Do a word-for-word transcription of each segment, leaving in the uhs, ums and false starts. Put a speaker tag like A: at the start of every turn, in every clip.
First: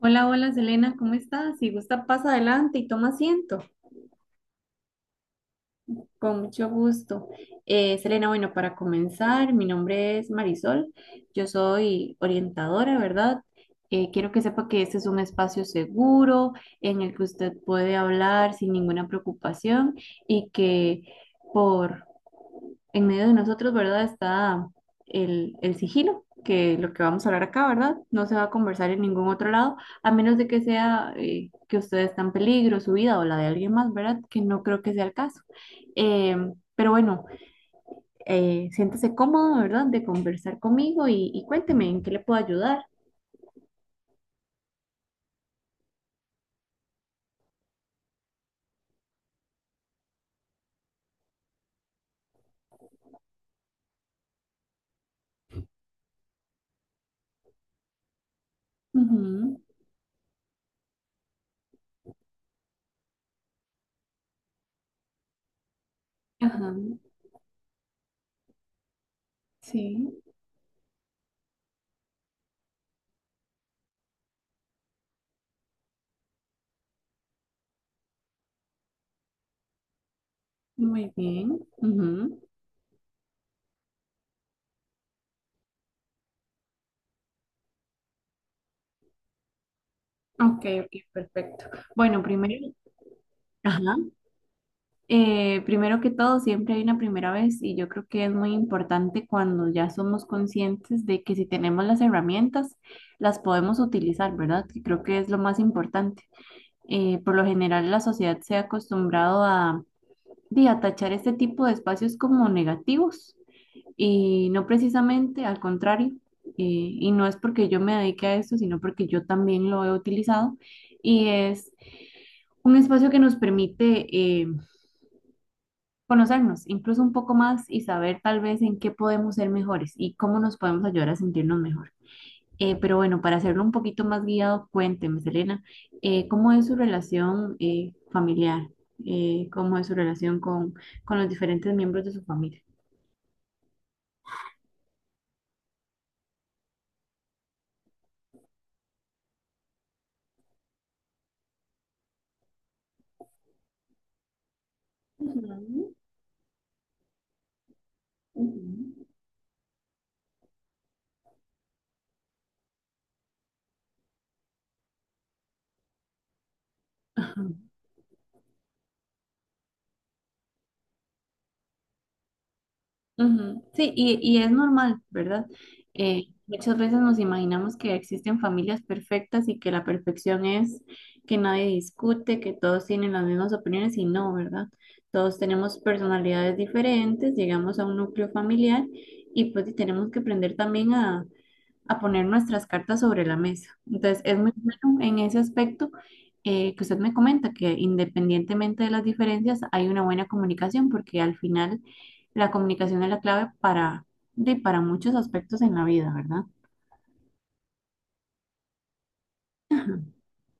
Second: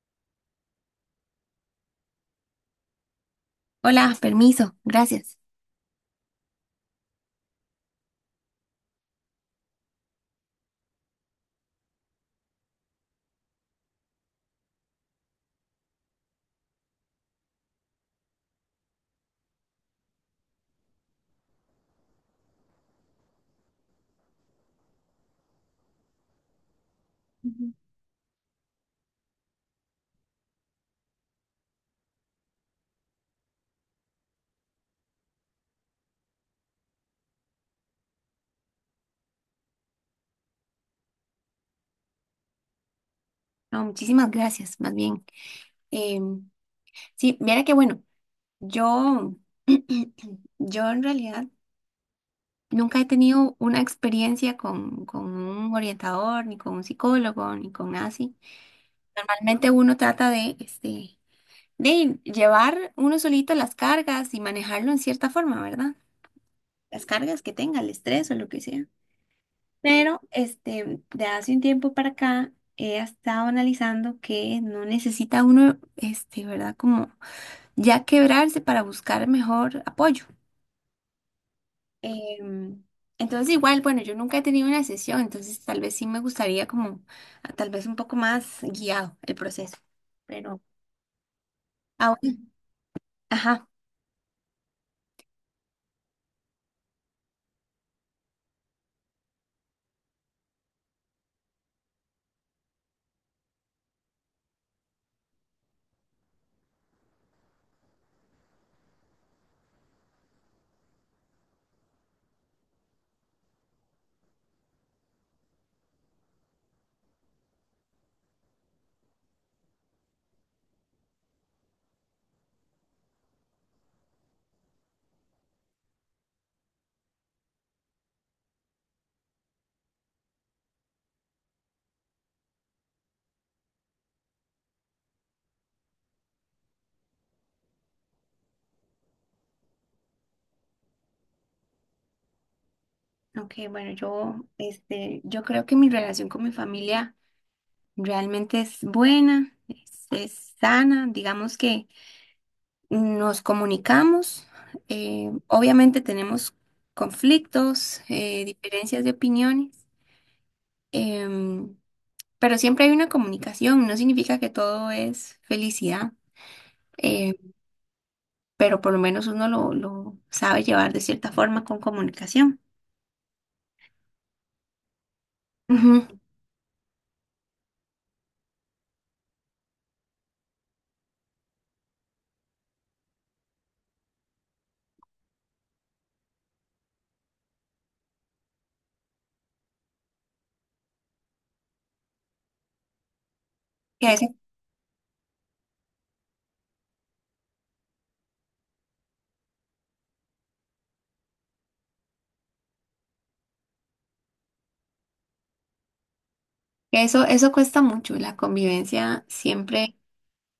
A: Hola, hola Selena, ¿cómo estás? Si gusta, pasa adelante y toma asiento.
B: Hola, permiso, gracias.
A: Con mucho gusto. Eh, Selena, bueno, para comenzar, mi nombre es Marisol, yo soy orientadora, ¿verdad? Eh, quiero que sepa que este es un espacio seguro en el que usted puede hablar sin ninguna preocupación y que por en medio de nosotros, ¿verdad? Está el, el sigilo, que lo que vamos a hablar acá,
B: Ujú.
A: ¿verdad? No se va a conversar en ningún otro lado, a menos de que sea eh, que usted está en peligro, su vida o la de alguien más, ¿verdad? Que no creo que sea el caso. Eh, pero bueno, eh, siéntese cómodo, ¿verdad? De conversar conmigo y, y cuénteme en qué le puedo ayudar.
B: No, muchísimas gracias, más bien. Em, sí, mira que bueno, yo, yo en realidad nunca he tenido una experiencia con, con un orientador, ni con un psicólogo, ni con nada así.
A: Ujú,
B: Normalmente uno trata de, este, de llevar uno solito las cargas y manejarlo en cierta forma, ¿verdad?
A: ajá,
B: Las cargas que tenga, el estrés o lo que sea. Pero
A: sí,
B: este, de hace un tiempo para acá he estado analizando que no necesita uno, este, ¿verdad? Como ya quebrarse para buscar mejor apoyo.
A: muy bien. Ujú.
B: Em, entonces igual, bueno, yo nunca he tenido una sesión, entonces tal vez sí me gustaría como, ah, tal vez un poco más guiado el proceso. Pero
A: Ok, ok, perfecto. Bueno,
B: ahora,
A: primero,
B: ajá,
A: ajá. Eh, primero que todo, siempre hay una primera vez y yo creo que es muy importante cuando ya somos conscientes de que si tenemos las herramientas, las podemos utilizar, ¿verdad? Que creo que es lo más importante. Eh, por lo general, la sociedad se ha acostumbrado a, di, a tachar este tipo de espacios como negativos y no precisamente al contrario. Eh, y no es porque yo me dedique a esto, sino porque yo también lo he utilizado y es un espacio que nos permite eh, conocernos incluso un poco más y saber tal vez en qué podemos ser mejores y cómo nos podemos ayudar a sentirnos mejor. Eh, pero bueno, para hacerlo un poquito más guiado, cuénteme, Selena, eh, ¿cómo es su relación eh, familiar? Eh, ¿cómo es su relación con, con los diferentes miembros de su familia?
B: ok, bueno, yo, este, yo creo que mi relación con mi familia realmente es buena, es es sana, digamos que nos comunicamos, eh, obviamente tenemos conflictos, eh, diferencias
A: Ujú.
B: de opiniones, em, pero siempre hay una comunicación, no significa que todo es felicidad, eh, pero por lo menos uno lo, lo sabe llevar de cierta forma con comunicación.
A: Ujú, sí, y, y es normal, ¿verdad?
B: Ujú.
A: Eh, muchas veces nos imaginamos que existen familias perfectas y que la perfección es que nadie discute, que todos tienen las mismas opiniones y no, ¿verdad? Todos tenemos personalidades diferentes, llegamos a un núcleo familiar y pues y tenemos que aprender también a poner nuestras cartas sobre la mesa.
B: Que
A: Entonces,
B: eso,
A: es muy bueno en ese aspecto eh, que usted me comenta, que independientemente de las diferencias, hay una buena comunicación, porque al final la comunicación es la clave para, de, para muchos aspectos en la vida, ¿verdad?
B: que eso, eso cuesta mucho, la convivencia siempre,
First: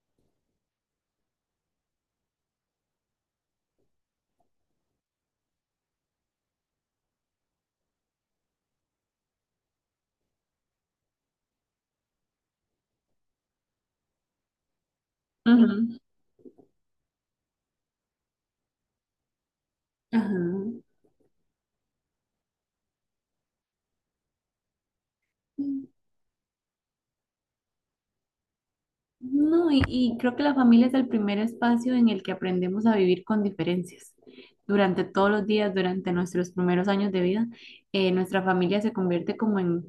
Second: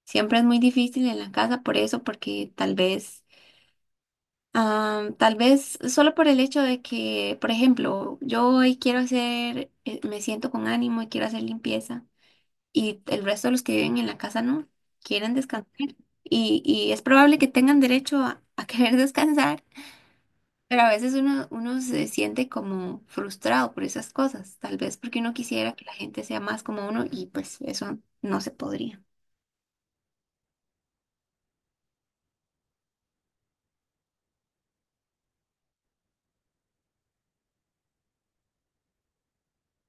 B: siempre es muy difícil en la casa por eso, porque tal vez, ah, tal vez solo por el hecho de que, por ejemplo, yo hoy quiero hacer, eh, me siento con ánimo y quiero hacer limpieza y el resto de los que viven en la casa no, quieren descansar
A: Ujú.
B: y, y es probable que tengan derecho a, a querer descansar,
A: Ajá.
B: pero a veces uno, uno se siente como frustrado por esas cosas, tal vez porque uno quisiera que la gente sea más como uno y pues eso no se podría.
A: No, y, y creo que la familia es el primer espacio en el que aprendemos a vivir con diferencias. Durante todos los días, durante nuestros primeros años de vida, eh, nuestra familia se convierte como en,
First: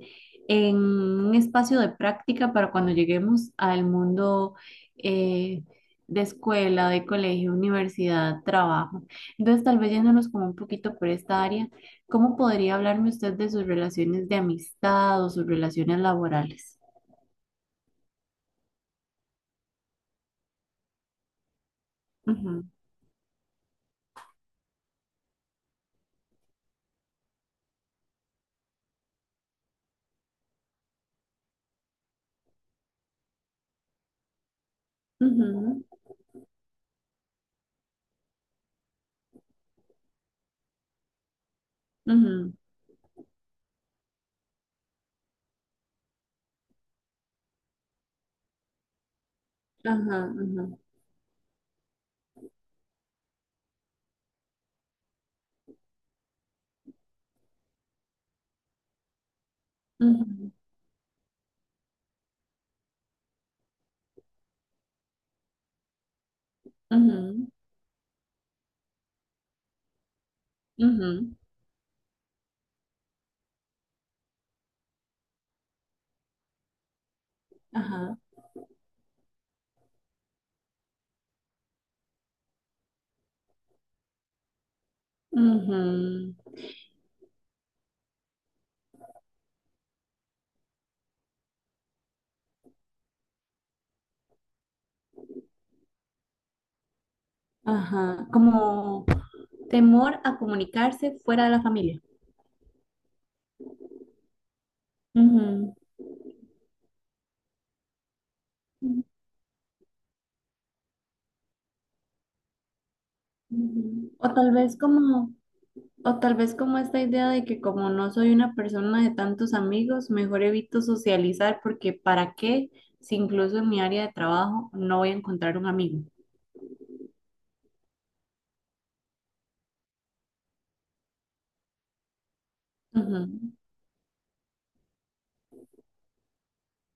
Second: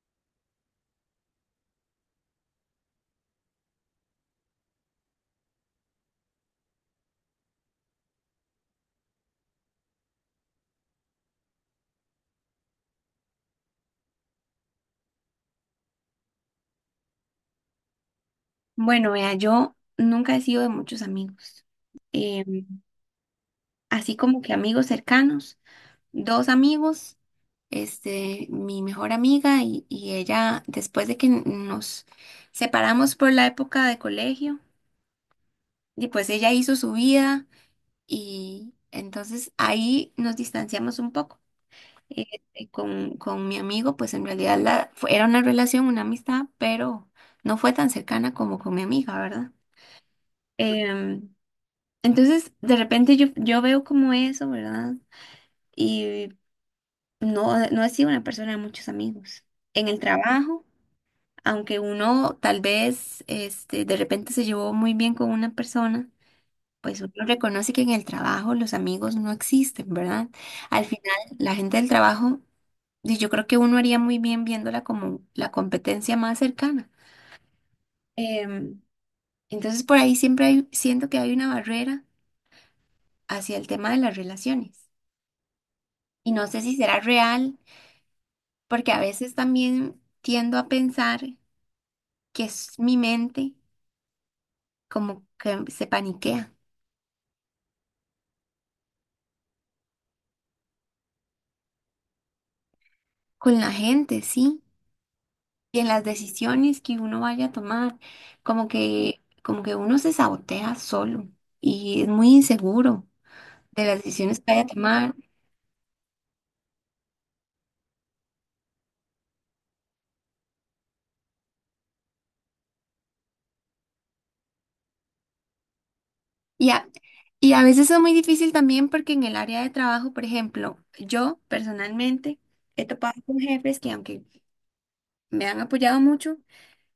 A: en un espacio de práctica para cuando lleguemos al mundo eh, de escuela, de colegio, universidad, trabajo. Entonces, tal vez yéndonos como un poquito por esta área, ¿cómo podría hablarme usted de sus relaciones de amistad o sus relaciones laborales?
B: Bueno, vea, yo nunca he sido de muchos amigos,
A: Ujú,
B: em, así como que amigos cercanos. Dos amigos, este, mi mejor amiga y, y ella, después de que nos separamos por la época de colegio,
A: ujú,
B: y pues ella hizo su vida y entonces ahí nos distanciamos un poco. Eh,
A: ujú.
B: eh, con, con mi amigo, pues en realidad la, fue- era una relación, una amistad, pero no fue tan cercana como con mi amiga, ¿verdad?
A: Ajá, ajá,
B: Em, entonces, de repente yo, yo veo como eso, ¿verdad? Y no, eh, no he sido una persona de muchos amigos. En el
A: ujú,
B: trabajo, aunque uno tal vez este, de repente se llevó muy bien con una persona, pues uno
A: ujú,
B: reconoce que en el trabajo los amigos no existen, ¿verdad? Al final,
A: ujú,
B: la gente del trabajo, y yo creo que uno haría muy bien viéndola como la competencia más cercana.
A: ajá,
B: Em, entonces, por ahí siempre hay- siento que hay una barrera hacia el tema de las relaciones. Y
A: ujú,
B: no sé si será real, porque a veces también tiendo a pensar que es mi mente como que se paniquea
A: ajá. Como temor a comunicarse fuera de la familia.
B: con la gente, ¿sí?
A: Ujú,
B: Y en las decisiones que uno vaya a tomar, como que, como que uno se sabotea solo y es muy inseguro de las
A: ujú. O
B: decisiones que
A: tal
B: vaya a
A: vez
B: tomar.
A: como, o tal vez como esta idea de que como no soy una persona de tantos amigos, mejor evito socializar porque ¿para qué? Si incluso en mi área de trabajo no voy a encontrar un amigo.
B: Y a, y a veces es muy difícil también porque en el área de trabajo, por ejemplo, yo personalmente he topado con
A: Ujú,
B: jefes que aunque me han apoyado mucho,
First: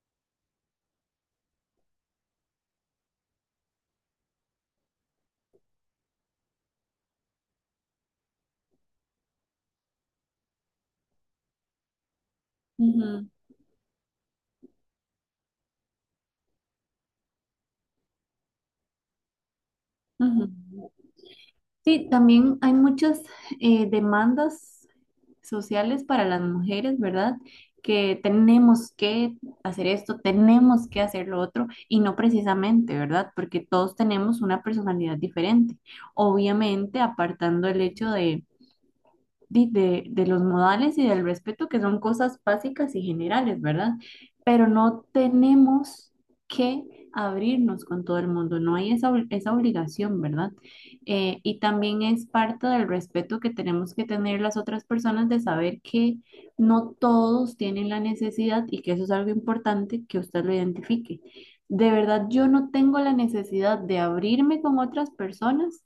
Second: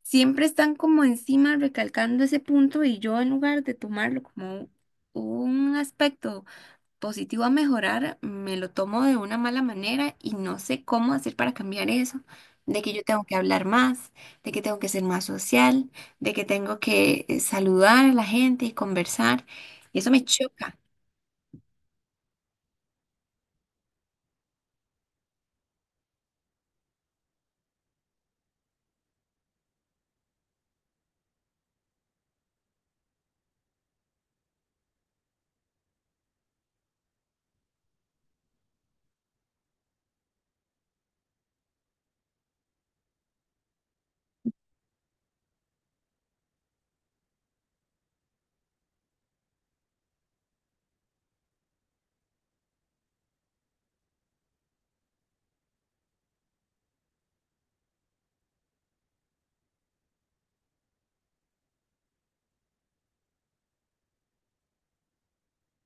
B: siempre están como encima recalcando ese punto y yo en lugar de tomarlo como un aspecto positivo a mejorar, me lo tomo de una mala manera y no sé cómo hacer para cambiar eso, de que yo tengo
A: ujú,
B: que hablar más, de que tengo que ser más social, de que tengo que eh, saludar a la gente y conversar, y eso me choca.
A: ujú. Sí, también hay muchas eh, demandas sociales para las mujeres, ¿verdad? Que tenemos que hacer esto, tenemos que hacer lo otro, y no precisamente, ¿verdad? Porque todos tenemos una personalidad diferente. Obviamente, apartando el hecho de di- de, de los modales y del respeto, que son cosas básicas y generales, ¿verdad? Pero no tenemos que abrirnos con todo el mundo, no hay esa, ob- esa obligación, ¿verdad? Eh, y también es parte del respeto que tenemos que tener las otras personas de saber que no todos tienen la necesidad y que eso es algo importante que usted lo identifique. De verdad, yo no tengo la necesidad de abrirme con otras personas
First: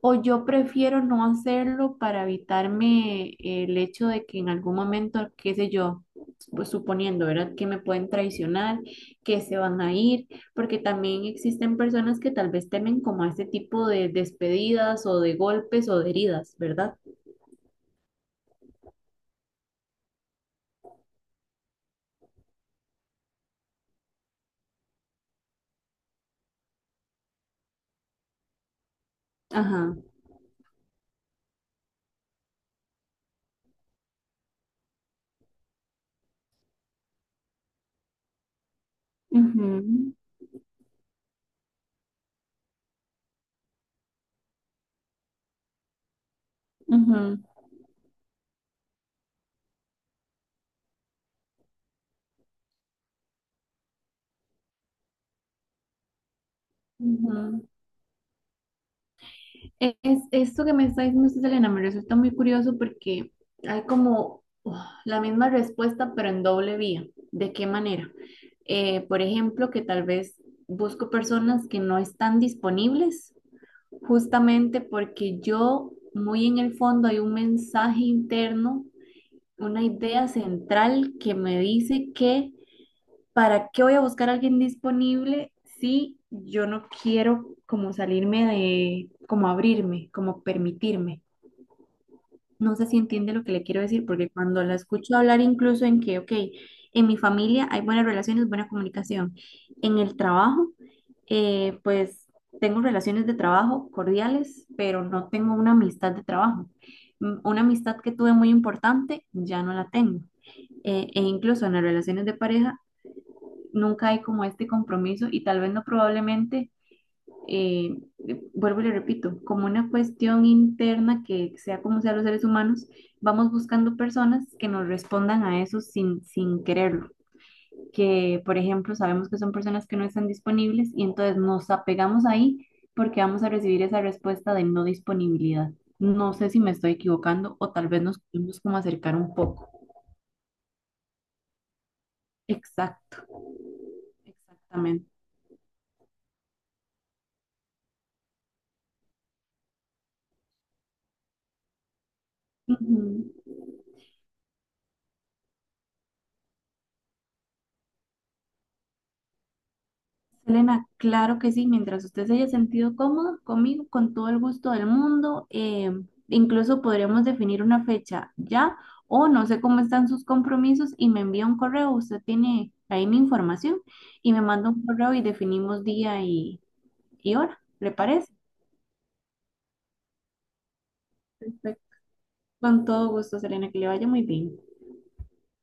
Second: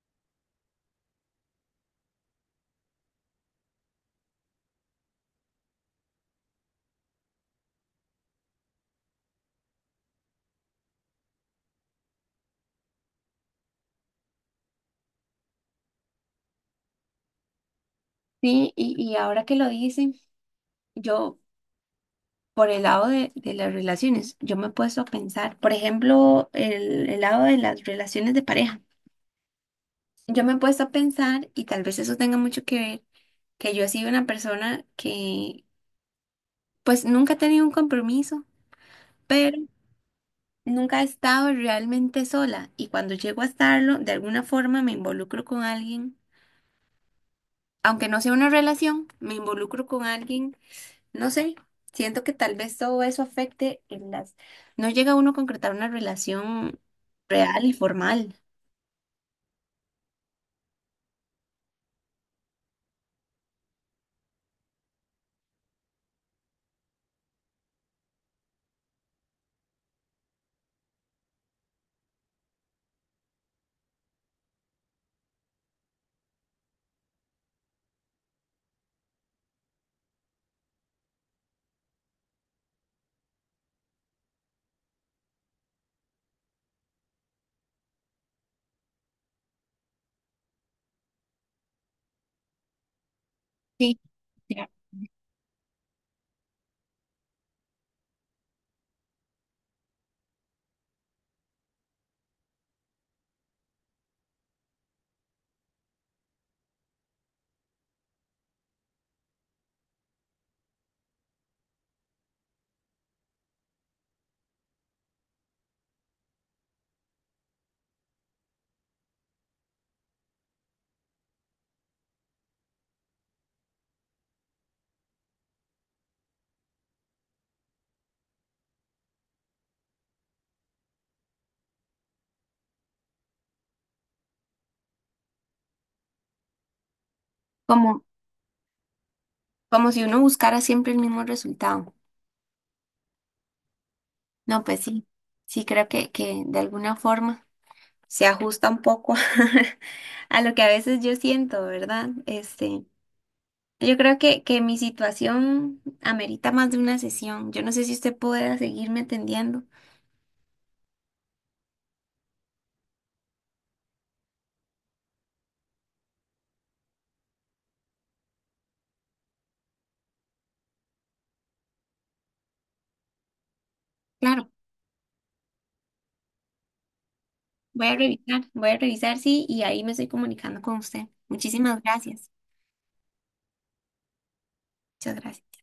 A: o yo prefiero no hacerlo para evitarme el hecho de que en algún momento, qué sé yo, pues suponiendo, ¿verdad? Que me pueden traicionar, que se van a ir, porque también existen personas que tal vez temen como a este tipo de despedidas o de golpes o de heridas, ¿verdad?
B: Sí, y, y ahora que lo dicen, yo por el lado de, de las relaciones, yo me he puesto a pensar, por ejemplo, el, el lado de las relaciones de pareja.
A: Ajá.
B: Yo me he puesto a pensar, y tal vez eso tenga mucho que ver, que yo he sido una persona que pues nunca he tenido un compromiso, pero
A: Ujú,
B: nunca he estado realmente sola. Y cuando llego a estarlo, de alguna forma me involucro con alguien,
A: ujú,
B: aunque no sea una relación, me involucro con alguien. No sé, siento que tal vez todo eso afecte en las... No llega uno a concretar una relación real
A: ujú.
B: y formal.
A: Es, Esto que me está diciendo usted, Elena, me resulta muy curioso porque hay como uf, la misma respuesta, pero en doble vía. ¿De qué manera? Eh, por ejemplo, que tal vez busco personas que no están disponibles justamente porque yo, muy en el fondo, hay un mensaje interno, una idea central que me dice que ¿para qué voy a buscar a alguien disponible si yo no quiero como salirme de, como abrirme, como permitirme? No sé si entiende lo que le quiero
B: Sí,
A: decir, porque cuando
B: ya.
A: la escucho hablar incluso en que, ok, en mi familia hay buenas relaciones, buena comunicación, en el trabajo, eh, pues tengo relaciones de trabajo cordiales, pero no tengo una amistad de trabajo. Mm, una amistad que tuve muy importante, ya no la tengo eh, e incluso en las relaciones de pareja nunca hay como este compromiso y tal vez no probablemente, eh, vuelvo y le repito, como una cuestión interna que sea como sea los seres humanos, vamos buscando personas que nos respondan a eso sin, sin quererlo, que por ejemplo sabemos que son personas que no están disponibles y entonces nos apegamos ahí porque vamos a recibir esa respuesta de no disponibilidad. No sé si me estoy equivocando o tal vez
B: Como,
A: nos podemos como acercar un poco.
B: como si uno buscara siempre el mismo resultado.
A: Exacto,
B: No, pues sí,
A: exactamente.
B: sí creo que, que de alguna forma se ajusta un poco a lo que a veces yo siento, ¿verdad?
A: Uh
B: Este,
A: -huh.
B: yo creo que, que mi situación amerita más de una sesión. Yo no sé si usted pueda seguirme atendiendo.
A: Selena, claro que sí, mientras usted se haya sentido cómodo conmigo, con todo el gusto del mundo, eh, incluso podríamos definir una fecha ya o no sé cómo están sus compromisos y me envía un correo, usted tiene ahí mi información y me
B: Claro.
A: manda un correo y definimos día y, y hora,
B: Voy
A: ¿le
B: a
A: parece?
B: revisar, voy a revisar, sí, y ahí me estoy comunicando con usted. Muchísimas
A: Perfecto.
B: gracias.
A: Con todo gusto, Selena, que le vaya muy bien.
B: Muchas gracias.